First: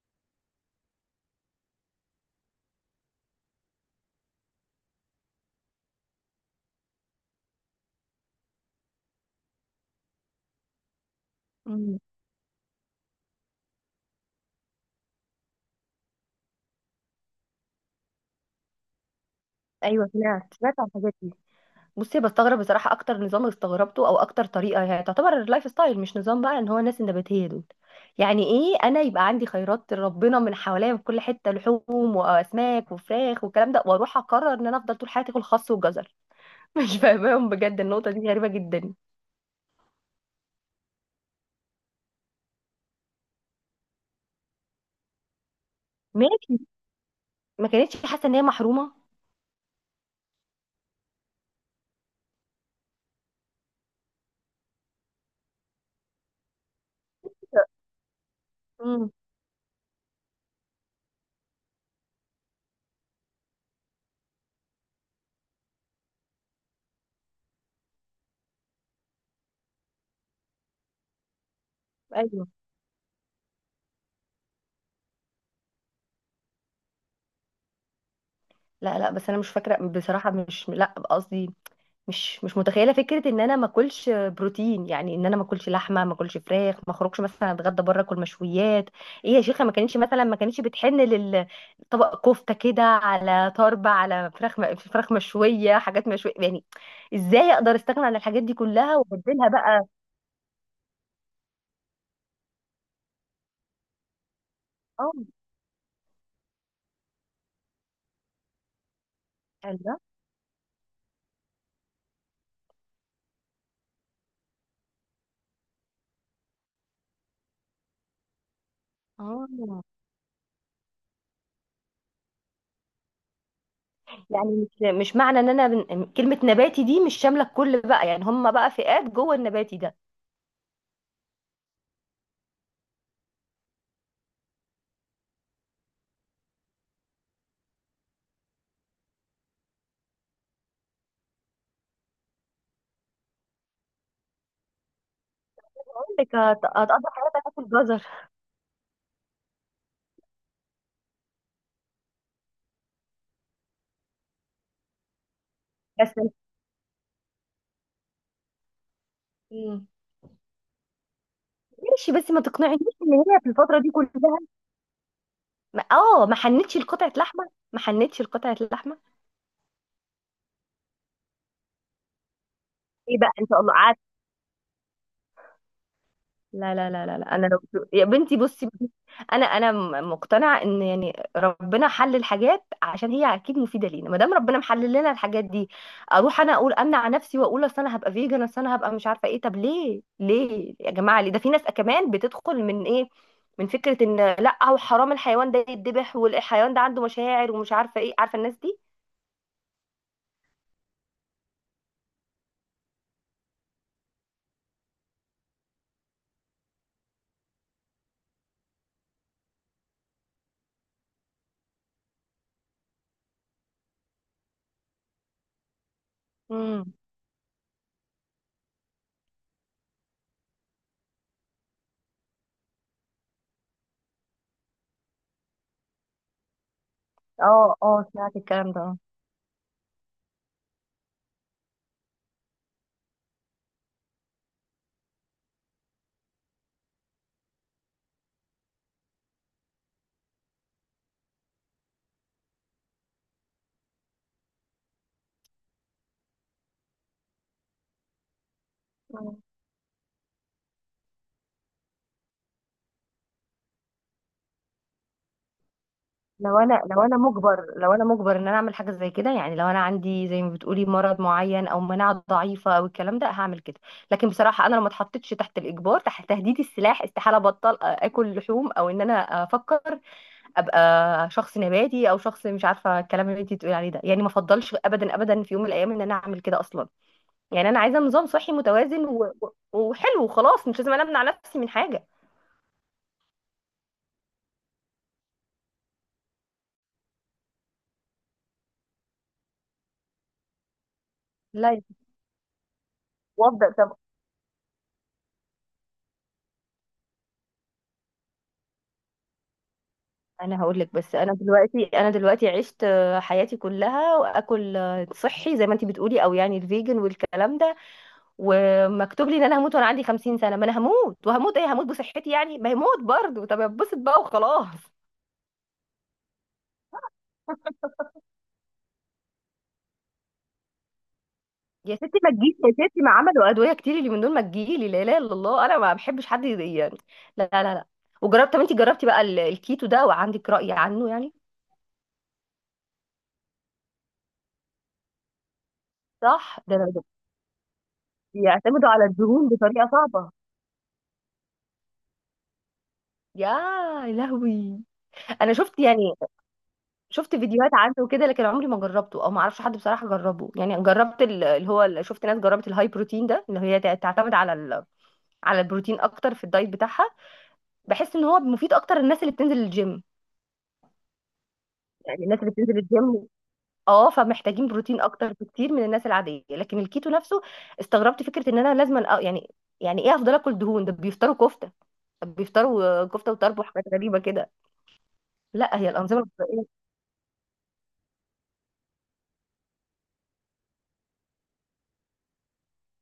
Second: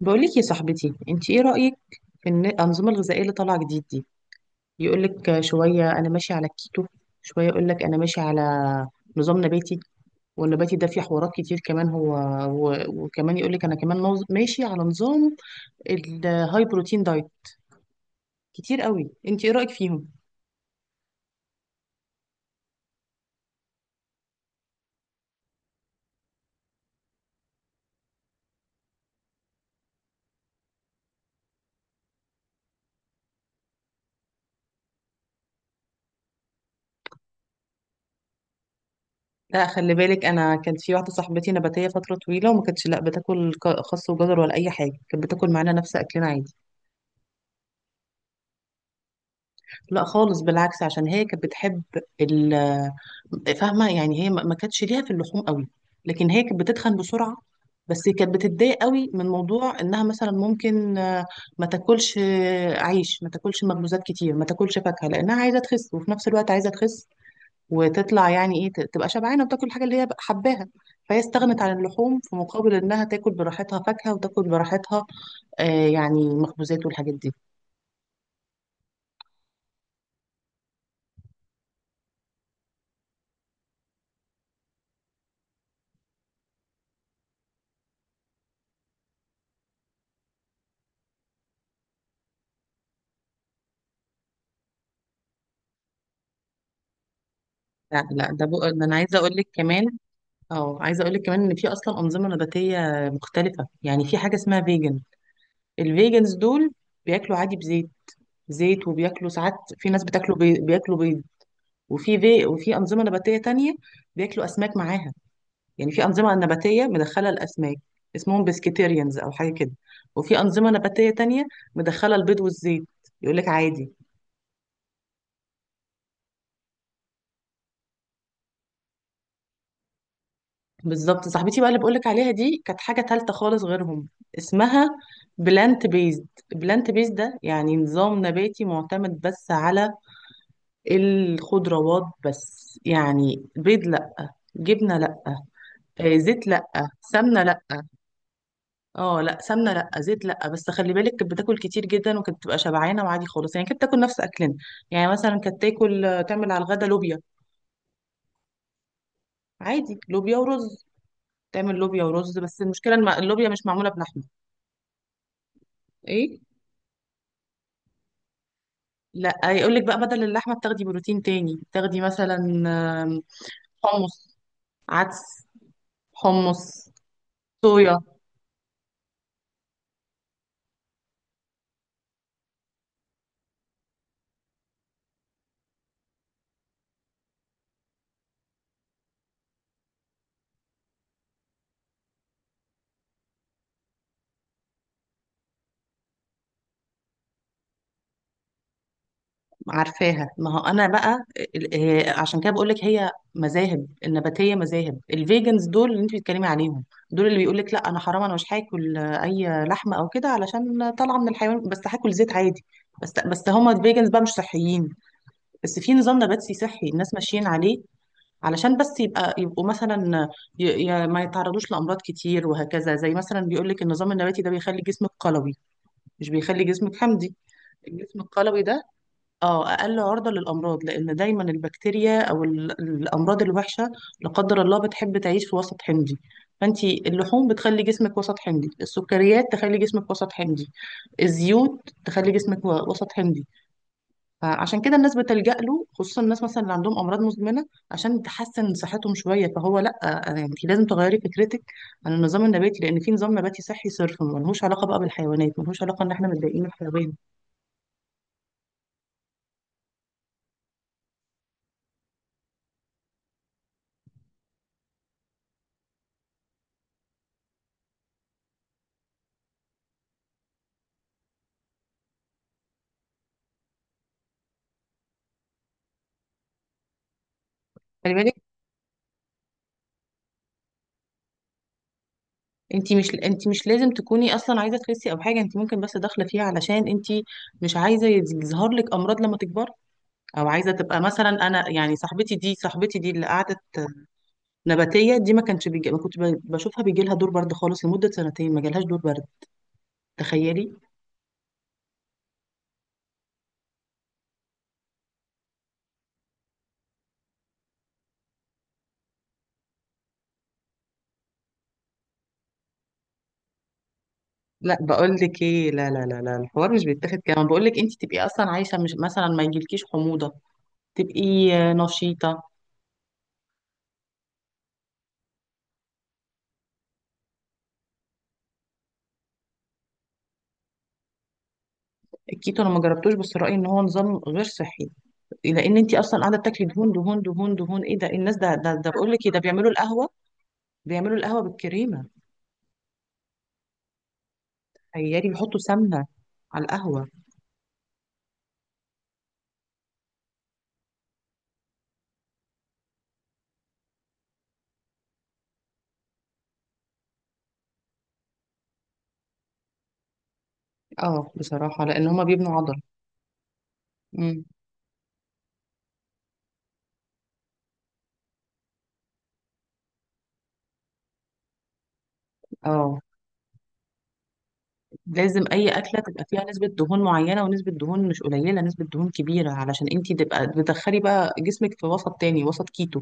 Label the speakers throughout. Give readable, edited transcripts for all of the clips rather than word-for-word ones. Speaker 1: بقولك يا صاحبتي، انت ايه رأيك في الأنظمة الغذائية اللي طالعة جديد دي؟ يقولك شوية انا ماشي على الكيتو، شوية يقولك انا ماشي على نظام نباتي. والنباتي ده فيه حوارات كتير كمان.
Speaker 2: مم.
Speaker 1: هو و- وكمان يقولك انا كمان ماشي على نظام الهاي بروتين دايت كتير قوي. انت ايه رأيك
Speaker 2: ايوه،
Speaker 1: فيهم؟
Speaker 2: سمعت عن الحاجات دي. بصي بستغرب بصراحه، اكتر نظام استغربته او اكتر طريقه هي تعتبر اللايف ستايل مش نظام، بقى ان هو الناس النباتيه دول يعني ايه؟ انا يبقى عندي خيرات ربنا من حواليا من كل حته، لحوم واسماك وفراخ والكلام ده، واروح اقرر ان انا افضل طول حياتي اكل خس وجزر. مش فاهماهم بجد، النقطه دي غريبه جدا.
Speaker 1: لا، خلي بالك، انا كانت في واحدة صاحبتي نباتية فترة طويلة، وما كانتش لا بتاكل خس وجزر ولا اي حاجة. كانت بتاكل معانا نفس اكلنا عادي.
Speaker 2: ماشي. ما كانتش حاسه ان هي محرومه؟
Speaker 1: لا خالص، بالعكس، عشان هي كانت بتحب ال فاهمه؟ يعني هي ما كانتش ليها في اللحوم قوي. لكن هي كانت بتتخن بسرعه. بس كانت بتتضايق قوي
Speaker 2: امم.
Speaker 1: من موضوع انها مثلا ممكن ما تاكلش عيش، ما تاكلش مخبوزات كتير، ما تاكلش فاكهه، لانها عايزه تخس، وفي نفس الوقت عايزه تخس وتطلع يعني ايه تبقى شبعانه وتاكل الحاجه اللي هي حباها. فهي استغنت عن اللحوم في
Speaker 2: ايوه.
Speaker 1: مقابل انها تاكل براحتها فاكهه، وتاكل براحتها يعني مخبوزات والحاجات دي.
Speaker 2: لا لا، بس انا مش فاكره بصراحه، مش لا قصدي مش متخيله فكره ان انا ما اكلش بروتين، يعني ان انا ما اكلش لحمه، ما اكلش فراخ، ما اخرجش مثلا اتغدى بره اكل مشويات. ايه يا شيخه، ما كانتش مثلا ما كانتش بتحن للطبق كفته كده على طربه على فراخ، فراخ مشويه، حاجات مشويه يعني. ازاي اقدر استغنى
Speaker 1: لا
Speaker 2: عن
Speaker 1: لا،
Speaker 2: الحاجات دي
Speaker 1: ده انا
Speaker 2: كلها
Speaker 1: عايزه اقول
Speaker 2: وابدلها
Speaker 1: لك كمان
Speaker 2: بقى؟
Speaker 1: اه عايزه اقول لك كمان ان في اصلا انظمه نباتيه مختلفه. يعني في حاجه اسمها فيجن.
Speaker 2: اه.
Speaker 1: الفيجنز دول بياكلوا عادي، بزيت وبياكلوا ساعات، في
Speaker 2: الله.
Speaker 1: ناس بياكلوا بيض. وفي في... وفي انظمه نباتيه تانية بياكلوا اسماك معاها، يعني في انظمه نباتيه مدخله الاسماك، اسمهم بسكيتيريانز او حاجه كده.
Speaker 2: اه.
Speaker 1: وفي انظمه نباتيه تانية مدخله البيض والزيت، يقول لك عادي.
Speaker 2: يعني مش، مش معنى ان انا كلمه نباتي دي مش شامله الكل بقى، يعني هم بقى فئات جوه النباتي ده.
Speaker 1: بالظبط، صاحبتي بقى اللي بقولك عليها دي كانت حاجة تالتة خالص غيرهم، اسمها بلانت بيزد. بلانت بيزد ده يعني نظام نباتي معتمد بس على الخضروات بس، يعني بيض لأ، جبنة لأ،
Speaker 2: بقول لك
Speaker 1: زيت لأ،
Speaker 2: هتقضي
Speaker 1: سمنة
Speaker 2: حياتك
Speaker 1: لأ.
Speaker 2: تاكل جزر.
Speaker 1: اه لأ، سمنة لأ، زيت لأ، بس خلي بالك كانت بتاكل كتير جدا، وكانت بتبقى شبعانة وعادي خالص. يعني كانت بتاكل نفس أكلنا. يعني مثلا كانت
Speaker 2: بس.
Speaker 1: تعمل على الغدا لوبيا،
Speaker 2: مم.
Speaker 1: عادي لوبيا ورز، تعمل لوبيا
Speaker 2: ماشي بس
Speaker 1: ورز،
Speaker 2: ما
Speaker 1: بس
Speaker 2: تقنعنيش
Speaker 1: المشكلة
Speaker 2: ان هي في
Speaker 1: اللوبيا مش
Speaker 2: الفتره
Speaker 1: معمولة
Speaker 2: دي
Speaker 1: بلحمة.
Speaker 2: كلها ما
Speaker 1: ايه؟
Speaker 2: حنتش لقطعه لحمه، ما حنتش لقطعه لحمه.
Speaker 1: لا يقول لك بقى بدل اللحمه بتاخدي بروتين تاني، بتاخدي مثلا
Speaker 2: ايه
Speaker 1: آم،
Speaker 2: بقى ان شاء الله قعدت.
Speaker 1: حمص، عدس،
Speaker 2: لا
Speaker 1: حمص،
Speaker 2: لا لا لا لا، انا لو
Speaker 1: صويا.
Speaker 2: يا بنتي بصي، انا مقتنعه ان يعني ربنا حل الحاجات عشان هي اكيد مفيده لينا، ما دام ربنا محلل لنا الحاجات دي اروح انا اقول امنع نفسي واقول اصل انا هبقى فيجن، اصل انا هبقى مش عارفه ايه؟ طب ليه، ليه يا جماعه، ليه ده في ناس كمان بتدخل من ايه؟ من فكره ان لا هو حرام الحيوان ده يتذبح، والحيوان ده عنده مشاعر ومش عارفه ايه، عارفه الناس دي.
Speaker 1: عارفاها. ما هو انا بقى ال- عشان كده بقول لك، هي مذاهب النباتيه، مذاهب الفيجنز دول اللي انت بتتكلمي عليهم، دول اللي بيقول لك لا، انا حرام، انا مش هاكل اي لحمه او كده، علشان طالعه من الحيوان، بس هاكل زيت عادي. بس هما الفيجنز بقى مش صحيين. بس في نظام نباتي صحي
Speaker 2: امم.
Speaker 1: الناس ماشيين عليه، علشان بس يبقوا مثلا ما يتعرضوش لأمراض كتير وهكذا. زي مثلا بيقول لك النظام النباتي ده بيخلي جسمك قلوي، مش بيخلي جسمك حمضي.
Speaker 2: اه اه،
Speaker 1: الجسم
Speaker 2: سمعت
Speaker 1: القلوي
Speaker 2: الكلام ده
Speaker 1: ده
Speaker 2: اه.
Speaker 1: اه أقل عرضة للأمراض، لأن دايما البكتيريا أو الأمراض الوحشة، لا قدر الله، بتحب تعيش في وسط حمضي. فانت، اللحوم بتخلي جسمك وسط حمضي، السكريات تخلي جسمك وسط حمضي، الزيوت تخلي جسمك و- وسط حمضي. فعشان كده الناس بتلجأ له، خصوصا الناس مثلا اللي عندهم امراض مزمنه، عشان تحسن صحتهم
Speaker 2: مم.
Speaker 1: شويه. فهو لا، يعني انت لازم تغيري فكرتك عن النظام النباتي، لان في نظام نباتي صحي صرف ملهوش علاقه بقى بالحيوانات، ملهوش علاقه ان احنا
Speaker 2: لو
Speaker 1: متضايقين من
Speaker 2: انا لو
Speaker 1: الحيوان.
Speaker 2: انا مجبر لو انا مجبر ان انا اعمل حاجه زي كده، يعني لو انا عندي زي ما بتقولي مرض معين او مناعه ضعيفه او الكلام ده هعمل كده. لكن بصراحه انا لو ما اتحطيتش تحت الاجبار تحت تهديد السلاح، استحاله ابطل اكل لحوم، او ان انا افكر ابقى شخص نباتي او شخص مش عارفه الكلام اللي انت بتقولي عليه ده، يعني ما افضلش ابدا ابدا في يوم من الايام ان انا اعمل كده اصلا. يعني انا عايزه
Speaker 1: خلي
Speaker 2: نظام
Speaker 1: بالك،
Speaker 2: صحي متوازن و... و- وحلو وخلاص، مش لازم انا امنع نفسي من حاجه.
Speaker 1: انت مش لازم تكوني اصلا عايزه تخسي او حاجه، انت ممكن بس داخله فيها علشان انت مش عايزه يظهر لك امراض لما تكبري، او عايزه تبقى مثلا، انا
Speaker 2: لا.
Speaker 1: يعني صاحبتي دي اللي قعدت
Speaker 2: وافضل طب.
Speaker 1: نباتيه دي، ما كنت بشوفها بيجي لها دور برد خالص. لمده سنتين ما جالهاش دور برد،
Speaker 2: انا
Speaker 1: تخيلي.
Speaker 2: هقول لك، بس انا دلوقتي عشت حياتي كلها واكل صحي زي ما انت بتقولي، او يعني الفيجن والكلام ده، ومكتوب لي ان انا هموت وانا عندي 50 سنه، ما انا هموت. وهموت ايه؟ هموت بصحتي يعني؟ ما هموت برضه، طب اتبسط بقى وخلاص.
Speaker 1: لا، بقول لك ايه، لا لا لا لا، الحوار مش بيتاخد كده. بقول لك انت تبقي اصلا عايشه، مش مثلا ما يجيلكيش حموضه، تبقي
Speaker 2: يا ستي ما
Speaker 1: نشيطه.
Speaker 2: تجيش، يا ستي ما عملوا ادويه كتير اللي من دول، ما تجيلي لا اله الا الله، انا ما بحبش حد يضايقني يعني. لا لا لا. وجربت، طب انت جربتي بقى الكيتو ده وعندك راي عنه يعني؟
Speaker 1: الكيتو انا ما جربتوش، بس رايي ان هو نظام غير صحي، لان انت اصلا قاعده
Speaker 2: صح،
Speaker 1: بتاكلي دهون دهون دهون دهون، ايه ده؟ الناس ده ده,
Speaker 2: بيعتمدوا
Speaker 1: ده
Speaker 2: على
Speaker 1: بقول لك ايه، ده
Speaker 2: الدهون
Speaker 1: بيعملوا
Speaker 2: بطريقه
Speaker 1: القهوه،
Speaker 2: صعبه.
Speaker 1: بيعملوا القهوه بالكريمه،
Speaker 2: يا لهوي.
Speaker 1: تخيلي،
Speaker 2: انا
Speaker 1: بيحطوا
Speaker 2: شفت
Speaker 1: سمنه
Speaker 2: يعني،
Speaker 1: على القهوه.
Speaker 2: شفت فيديوهات عنه وكده، لكن عمري ما جربته، او ما اعرفش حد بصراحه جربه. يعني جربت اللي هو شفت ناس جربت الهاي بروتين ده اللي هي تعتمد على على البروتين اكتر في الدايت بتاعها. بحس ان هو مفيد اكتر للناس اللي بتنزل الجيم،
Speaker 1: اه بصراحه، لان هما
Speaker 2: يعني الناس اللي
Speaker 1: بيبنوا عضل.
Speaker 2: بتنزل الجيم، اه،
Speaker 1: امم
Speaker 2: فمحتاجين بروتين اكتر بكتير من الناس العاديه. لكن الكيتو نفسه، استغربت فكره ان انا لازم يعني، يعني ايه افضل اكل دهون؟ ده بيفطروا كفته. طب بيفطروا
Speaker 1: اه،
Speaker 2: كفته وطرب وحاجات غريبه كده.
Speaker 1: لازم اي
Speaker 2: لا هي
Speaker 1: اكله تبقى
Speaker 2: الانظمه
Speaker 1: فيها نسبه دهون معينه، ونسبه دهون مش قليله، نسبه دهون كبيره، علشان انت تبقى بتدخلي بقى جسمك في وسط تاني، وسط كيتو.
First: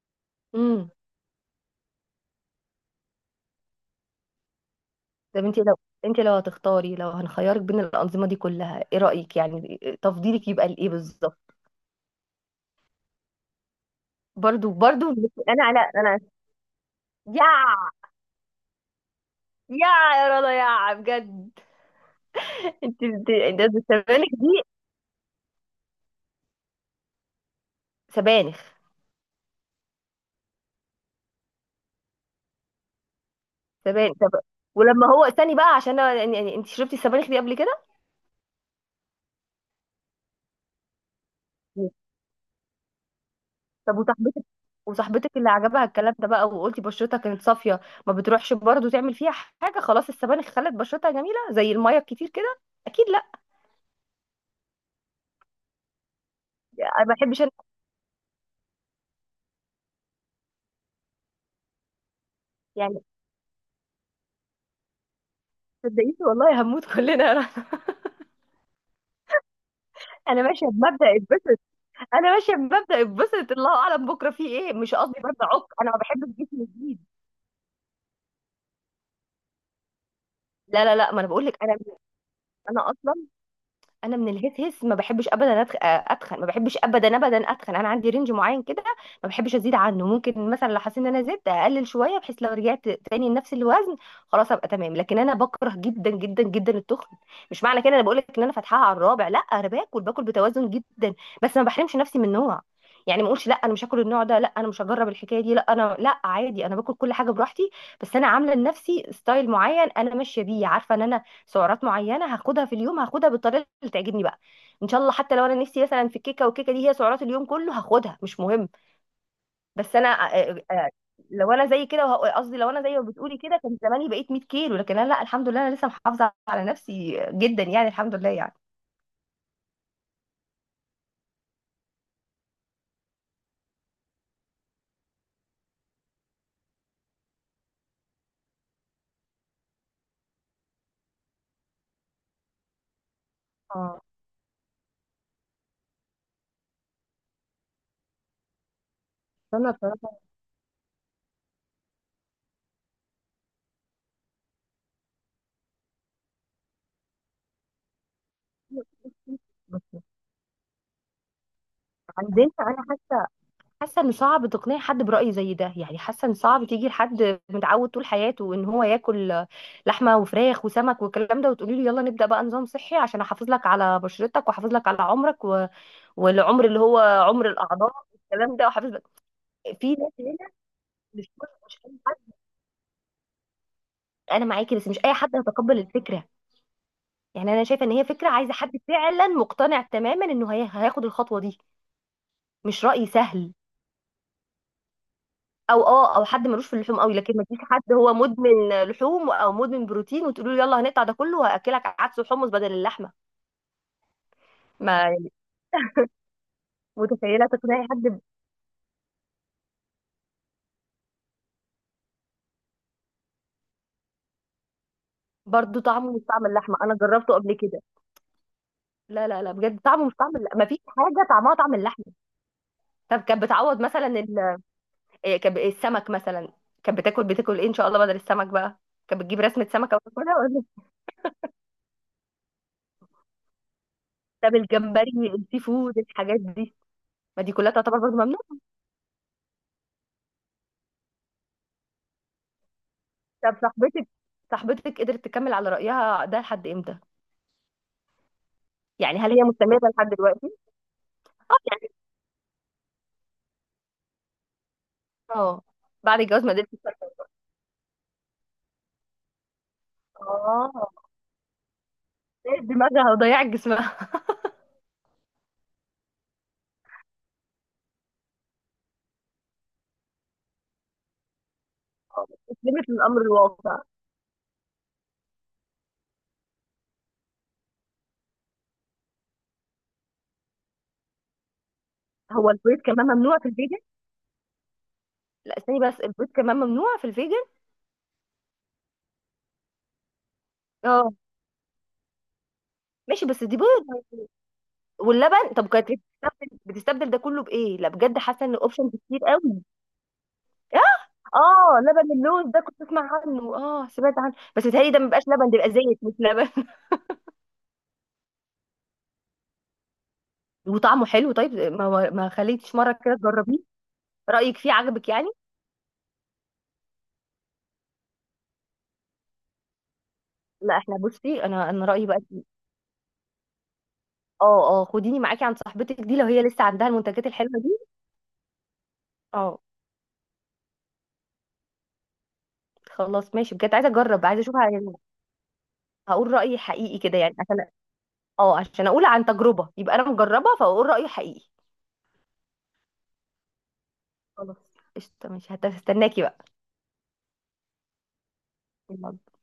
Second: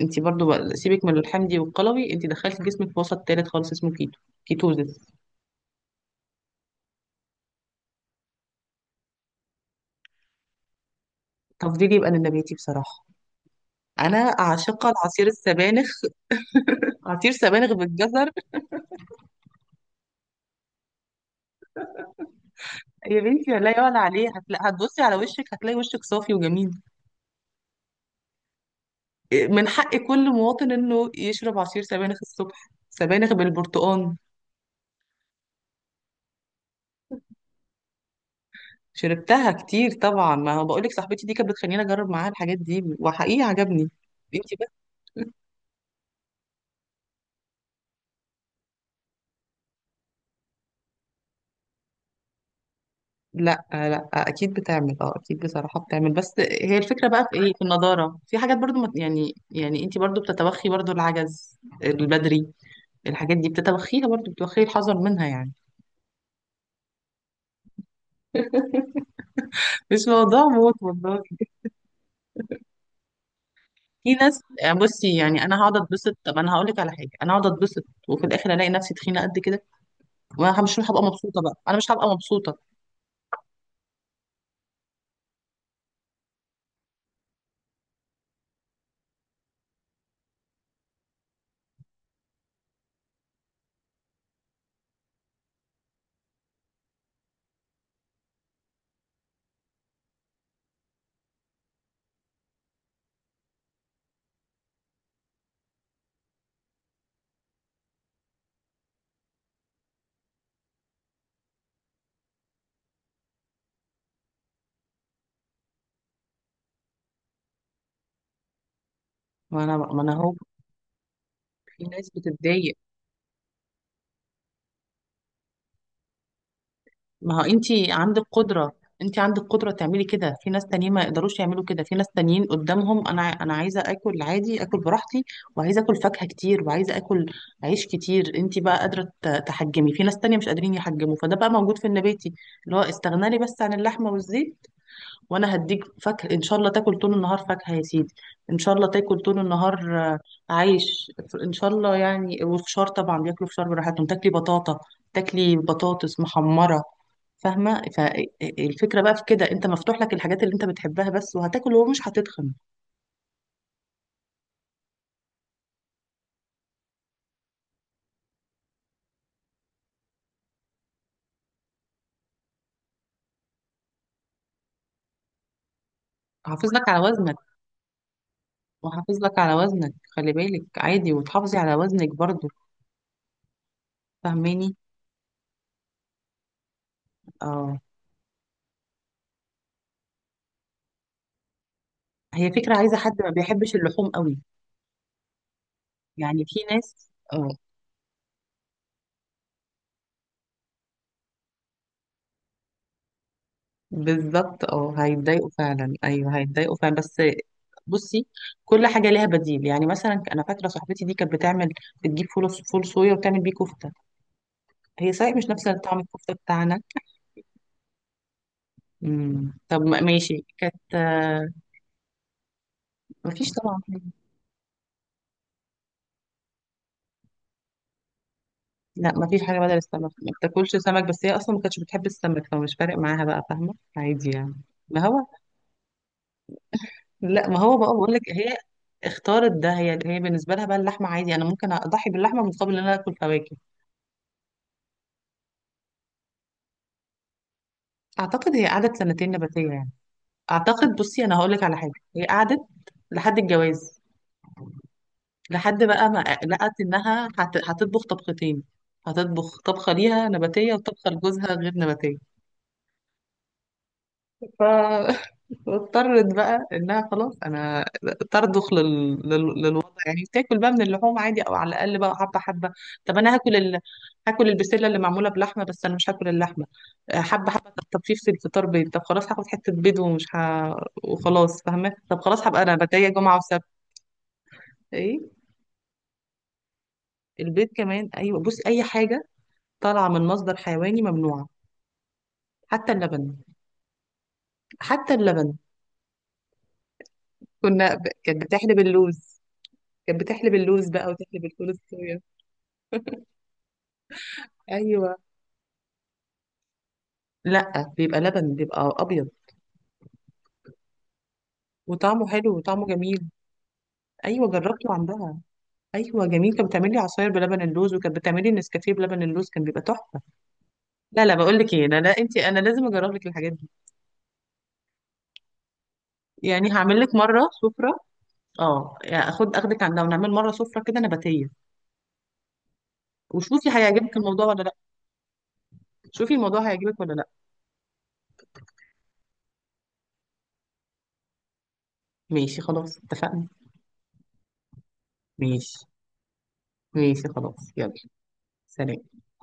Speaker 1: انت برضو بقى،
Speaker 2: الغذائيه.
Speaker 1: سيبك من الحمضي والقلوي، انت دخلتي جسمك في وسط تالت خالص اسمه كيتو، كيتوزيس.
Speaker 2: طب انت لو، انت لو هتختاري، لو هنخيرك بين الانظمه دي كلها، ايه رايك يعني؟ تفضيلك يبقى لايه بالظبط؟
Speaker 1: تفضيلي يبقى للنباتي بصراحه. انا
Speaker 2: برضو
Speaker 1: عاشقه
Speaker 2: برضو.
Speaker 1: لعصير السبانخ،
Speaker 2: انا
Speaker 1: عصير
Speaker 2: يا
Speaker 1: سبانخ بالجزر.
Speaker 2: يا يا رضا يا بجد.
Speaker 1: يا بنتي،
Speaker 2: انت
Speaker 1: لا يعلى عليه،
Speaker 2: السبانخ دي
Speaker 1: هتبصي على وشك، هتلاقي وشك صافي وجميل.
Speaker 2: سبانخ
Speaker 1: من حق كل مواطن انه يشرب عصير سبانخ الصبح، سبانخ بالبرتقال.
Speaker 2: سبانخ. طب ولما هو، استني بقى عشان انا يعني، يعني انت شربتي السبانخ دي قبل كده؟
Speaker 1: شربتها كتير طبعا. ما هو بقولك، صاحبتي دي كانت بتخليني اجرب معاها الحاجات دي، وحقيقي عجبني.
Speaker 2: طب وصاحبتك،
Speaker 1: انتي بس.
Speaker 2: وصاحبتك اللي عجبها الكلام ده بقى وقلتي بشرتها كانت صافيه، ما بتروحش برضو تعمل فيها حاجه؟ خلاص السبانخ خلت بشرتها جميله زي الميه الكتير كده. اكيد لا.
Speaker 1: لا، لا، اكيد بتعمل، اكيد بصراحه بتعمل. بس هي الفكره
Speaker 2: ما
Speaker 1: بقى في
Speaker 2: بحبش انا
Speaker 1: ايه؟ في النضاره، في حاجات برضو يعني انتي برضو بتتوخي، برضو العجز البدري.
Speaker 2: يعني.
Speaker 1: الحاجات دي بتتوخيها برضو، بتوخي الحذر منها يعني.
Speaker 2: صدقيني والله هموت كلنا يا رنا.
Speaker 1: مش
Speaker 2: انا
Speaker 1: موضوع
Speaker 2: ماشيه
Speaker 1: موت
Speaker 2: بمبدا
Speaker 1: والله.
Speaker 2: اتبسط. انا ماشيه بمبدا اتبسط، الله اعلم
Speaker 1: في
Speaker 2: بكره
Speaker 1: ناس
Speaker 2: فيه ايه.
Speaker 1: يعني،
Speaker 2: مش
Speaker 1: بصي
Speaker 2: قصدي برضه،
Speaker 1: يعني انا
Speaker 2: عك
Speaker 1: هقعد
Speaker 2: انا ما
Speaker 1: اتبسط،
Speaker 2: بحبش
Speaker 1: طب انا هقول
Speaker 2: جسمي
Speaker 1: لك على
Speaker 2: جديد.
Speaker 1: حاجه، انا هقعد اتبسط وفي الاخر الاقي نفسي تخينه قد كده، وانا مش
Speaker 2: لا لا
Speaker 1: هبقى
Speaker 2: لا ما انا
Speaker 1: مبسوطه
Speaker 2: بقول
Speaker 1: بقى،
Speaker 2: لك، انا،
Speaker 1: انا مش هبقى مبسوطه.
Speaker 2: انا اصلا انا من الهس هس ما بحبش ابدا اتخن، ما بحبش ابدا ابدا اتخن. انا عندي رينج معين كده ما بحبش ازيد عنه. ممكن مثلا لو حسيت ان انا زدت اقلل شويه، بحيث لو رجعت تاني لنفس الوزن خلاص ابقى تمام. لكن انا بكره جدا جدا جدا التخن. مش معنى كده انا بقول لك ان انا فاتحاها على الرابع، لا، انا باكل بتوازن جدا، بس ما بحرمش نفسي من نوع. يعني ما اقولش لا انا مش هاكل النوع ده، لا انا مش هجرب الحكايه دي، لا انا لا، عادي انا باكل كل حاجه براحتي، بس انا عامله لنفسي ستايل معين انا ماشيه بيه. عارفه ان انا سعرات معينه هاخدها في اليوم، هاخدها بالطريقه اللي تعجبني بقى، ان شاء الله. حتى لو انا نفسي مثلا في الكيكه والكيكه دي هي سعرات اليوم كله، هاخدها مش مهم.
Speaker 1: ما انا
Speaker 2: بس
Speaker 1: ما
Speaker 2: انا
Speaker 1: انا هو،
Speaker 2: لو انا
Speaker 1: في
Speaker 2: زي كده
Speaker 1: ناس
Speaker 2: قصدي لو
Speaker 1: بتتضايق،
Speaker 2: انا زي ما بتقولي كده كان زماني بقيت 100 كيلو. لكن انا لا، الحمد لله انا لسه محافظه على نفسي
Speaker 1: ما هو
Speaker 2: جدا
Speaker 1: انت
Speaker 2: يعني، الحمد
Speaker 1: عندك
Speaker 2: لله يعني.
Speaker 1: قدرة، انت عندك قدرة تعملي كده، في ناس تانيين ما يقدروش يعملوا كده، في ناس تانيين قدامهم. انا عايزة اكل عادي، اكل براحتي، وعايزة اكل فاكهة كتير، وعايزة اكل عيش كتير. انت بقى قادرة تحجمي، في ناس تانية مش قادرين يحجموا، فده بقى موجود في النباتي، اللي هو استغنالي بس عن
Speaker 2: اه.
Speaker 1: اللحمة والزيت. وانا هديك فاكهه، ان شاء الله تاكل طول النهار فاكهه يا سيدي، ان شاء الله تاكل طول
Speaker 2: انا
Speaker 1: النهار
Speaker 2: بصراحه،
Speaker 1: عيش، ان شاء الله يعني. والفشار طبعا بياكلوا فشار براحتهم، تاكلي بطاطا، تاكلي بطاطس محمره. فاهمه؟ فالفكره بقى في كده، انت
Speaker 2: بس
Speaker 1: مفتوح لك الحاجات اللي انت بتحبها بس، وهتاكل ومش
Speaker 2: عندنا
Speaker 1: هتتخن.
Speaker 2: انا حاسه ان صعب تقنعي حد برأي زي ده. يعني حاسه ان صعب تيجي لحد متعود طول حياته ان هو ياكل لحمه وفراخ وسمك والكلام ده وتقولي له يلا نبدأ بقى نظام صحي عشان احافظ لك على بشرتك، واحافظ لك على عمرك والعمر
Speaker 1: حافظ
Speaker 2: اللي
Speaker 1: لك على
Speaker 2: هو
Speaker 1: وزنك،
Speaker 2: عمر الاعضاء والكلام ده، واحافظ لك.
Speaker 1: وحافظ لك على
Speaker 2: في
Speaker 1: وزنك،
Speaker 2: ناس
Speaker 1: خلي
Speaker 2: هنا
Speaker 1: بالك عادي،
Speaker 2: مش
Speaker 1: وتحافظي على
Speaker 2: مش اي
Speaker 1: وزنك
Speaker 2: حد.
Speaker 1: برضو.
Speaker 2: انا معاكي،
Speaker 1: فاهماني؟
Speaker 2: بس مش اي حد هيتقبل الفكره. يعني انا
Speaker 1: اه،
Speaker 2: شايفه ان هي فكره عايزه حد فعلا مقتنع تماما انه هياخد الخطوه دي.
Speaker 1: هي فكره
Speaker 2: مش
Speaker 1: عايزه
Speaker 2: رأي
Speaker 1: حد ما
Speaker 2: سهل.
Speaker 1: بيحبش اللحوم قوي.
Speaker 2: او اه، او
Speaker 1: يعني
Speaker 2: حد
Speaker 1: في
Speaker 2: ملوش في اللحوم
Speaker 1: ناس
Speaker 2: قوي، لكن ما تجيش حد هو مدمن لحوم او مدمن بروتين وتقولوا له يلا هنقطع ده كله وهاكلك عدس وحمص بدل اللحمه.
Speaker 1: بالظبط، اه
Speaker 2: ما يعني
Speaker 1: هيتضايقوا فعلا، ايوه هيتضايقوا فعلا، بس
Speaker 2: متخيله تقنعي حد؟
Speaker 1: بصي، كل حاجه ليها بديل. يعني مثلا انا فاكره صاحبتي دي كانت بتجيب فول صويا وتعمل بيه كفته. هي صحيح مش نفس
Speaker 2: برضه
Speaker 1: طعم
Speaker 2: طعمه مش
Speaker 1: الكفته
Speaker 2: طعم اللحمه،
Speaker 1: بتاعنا.
Speaker 2: انا جربته قبل كده. لا لا لا بجد،
Speaker 1: طب
Speaker 2: طعمه مش طعم
Speaker 1: ماشي،
Speaker 2: اللحمه، ما فيش
Speaker 1: كانت
Speaker 2: حاجه طعمها طعم اللحمه. طب كانت
Speaker 1: مفيش طبعا
Speaker 2: بتعوض
Speaker 1: حاجة.
Speaker 2: مثلا إيه، السمك مثلا، كانت بتاكل ايه ان شاء الله بدل السمك بقى؟
Speaker 1: لا،
Speaker 2: كانت بتجيب
Speaker 1: مفيش حاجه
Speaker 2: رسمه
Speaker 1: بدل
Speaker 2: سمكه
Speaker 1: السمك، ما
Speaker 2: وتاكلها ولا؟
Speaker 1: بتاكلش سمك، بس هي اصلا ما كانتش بتحب السمك، فمش فارق معاها بقى، فاهمه؟ عادي يعني.
Speaker 2: طب
Speaker 1: ما
Speaker 2: الجمبري،
Speaker 1: هو
Speaker 2: السي فود، الحاجات دي؟ ما
Speaker 1: لا،
Speaker 2: دي
Speaker 1: ما
Speaker 2: كلها
Speaker 1: هو بقى،
Speaker 2: تعتبر
Speaker 1: بقول
Speaker 2: برضه
Speaker 1: لك
Speaker 2: ممنوع؟
Speaker 1: هي اختارت ده. هي بالنسبه لها بقى اللحمه عادي، انا ممكن اضحي باللحمه مقابل ان انا اكل فواكه.
Speaker 2: طب صاحبتك، صاحبتك قدرت تكمل على رأيها ده لحد امتى؟
Speaker 1: اعتقد هي قعدت
Speaker 2: يعني
Speaker 1: سنتين
Speaker 2: هل هي
Speaker 1: نباتيه
Speaker 2: مستمرة
Speaker 1: يعني.
Speaker 2: لحد دلوقتي؟
Speaker 1: اعتقد، بصي انا هقول
Speaker 2: اه
Speaker 1: لك على
Speaker 2: يعني.
Speaker 1: حاجه، هي قعدت لحد الجواز،
Speaker 2: اه.
Speaker 1: لحد بقى
Speaker 2: بعد
Speaker 1: ما
Speaker 2: الجواز ما قدرتش
Speaker 1: لقت
Speaker 2: تكمل.
Speaker 1: انها هتطبخ طبختين، هتطبخ طبخه ليها نباتيه
Speaker 2: اه.
Speaker 1: وطبخه لجوزها غير نباتيه.
Speaker 2: إيه دماغها وضيعت جسمها.
Speaker 1: ف واضطرت بقى انها خلاص، ترضخ للوضع، يعني تاكل بقى من اللحوم عادي، او على الاقل بقى
Speaker 2: آه،
Speaker 1: حبه حبه.
Speaker 2: استسلمت
Speaker 1: طب
Speaker 2: للأمر
Speaker 1: انا هاكل ال...
Speaker 2: الواقع.
Speaker 1: هاكل البسله اللي معموله بلحمه، بس انا مش هاكل اللحمه. حبه حبه، طب في الفطار بيض. طب خلاص هاخد حته بيض ومش وخلاص فاهمه. طب خلاص
Speaker 2: هو
Speaker 1: هبقى انا
Speaker 2: البيض كمان
Speaker 1: بتايه جمعه
Speaker 2: ممنوع في
Speaker 1: وسبت.
Speaker 2: الفيجن؟
Speaker 1: ايه،
Speaker 2: لا استني بس، البيض كمان ممنوع في الفيجن؟
Speaker 1: البيض كمان؟ ايوه، بص، اي حاجه طالعه من مصدر حيواني
Speaker 2: اه
Speaker 1: ممنوعه، حتى
Speaker 2: ماشي،
Speaker 1: اللبن،
Speaker 2: بس دي بيض
Speaker 1: حتى
Speaker 2: واللبن.
Speaker 1: اللبن.
Speaker 2: طب كانت بتستبدل ده كله بإيه؟ لا
Speaker 1: كنا ب...
Speaker 2: بجد
Speaker 1: كانت
Speaker 2: حاسة ان
Speaker 1: بتحلب
Speaker 2: اوبشنز كتير
Speaker 1: اللوز
Speaker 2: قوي.
Speaker 1: كانت بتحلب اللوز بقى، وتحلب الفول
Speaker 2: اه لبن
Speaker 1: الصويا.
Speaker 2: اللوز ده كنت اسمع عنه، اه سمعت عنه، بس بيتهيألي ده ما
Speaker 1: ايوه،
Speaker 2: بيبقاش لبن، ده بيبقى زيت مش لبن.
Speaker 1: لا بيبقى لبن، بيبقى ابيض،
Speaker 2: وطعمه حلو طيب؟ ما ما
Speaker 1: وطعمه
Speaker 2: ما
Speaker 1: حلو،
Speaker 2: خليتش
Speaker 1: وطعمه
Speaker 2: مرة كده
Speaker 1: جميل.
Speaker 2: تجربيه؟
Speaker 1: ايوه،
Speaker 2: رأيك فيه
Speaker 1: جربته
Speaker 2: عجبك يعني؟
Speaker 1: عندها. ايوه جميل. كانت بتعمل لي عصاير بلبن اللوز، وكانت بتعمل لي نسكافيه بلبن اللوز، كان بيبقى تحفه.
Speaker 2: لا احنا
Speaker 1: لا لا،
Speaker 2: بصي،
Speaker 1: بقول
Speaker 2: انا
Speaker 1: لك
Speaker 2: انا
Speaker 1: ايه، لا
Speaker 2: رأيي
Speaker 1: لا،
Speaker 2: بقى.
Speaker 1: انا لازم اجرب لك الحاجات دي.
Speaker 2: اه اه، خديني معاكي عند صاحبتك دي لو هي لسه
Speaker 1: يعني
Speaker 2: عندها
Speaker 1: هعمل لك
Speaker 2: المنتجات
Speaker 1: مره
Speaker 2: الحلوة دي.
Speaker 1: سفره، اه يعني
Speaker 2: اه
Speaker 1: اخدك عندها ونعمل مره سفره كده نباتيه.
Speaker 2: خلاص ماشي،
Speaker 1: وشوفي
Speaker 2: بجد عايزة
Speaker 1: هيعجبك
Speaker 2: اجرب، عايزة
Speaker 1: الموضوع ولا
Speaker 2: اشوفها
Speaker 1: لا،
Speaker 2: يعني، هقول
Speaker 1: شوفي
Speaker 2: رأيي
Speaker 1: الموضوع
Speaker 2: حقيقي
Speaker 1: هيعجبك ولا
Speaker 2: كده
Speaker 1: لا.
Speaker 2: يعني عشان، اه عشان اقول عن تجربة، يبقى انا مجربة فاقول رأيي حقيقي.
Speaker 1: ماشي خلاص، اتفقنا.
Speaker 2: خلاص قشطة ماشي،
Speaker 1: ماشي،
Speaker 2: هستناكي بقى.
Speaker 1: ماشي خلاص، يلا، سلام.
Speaker 2: يلا.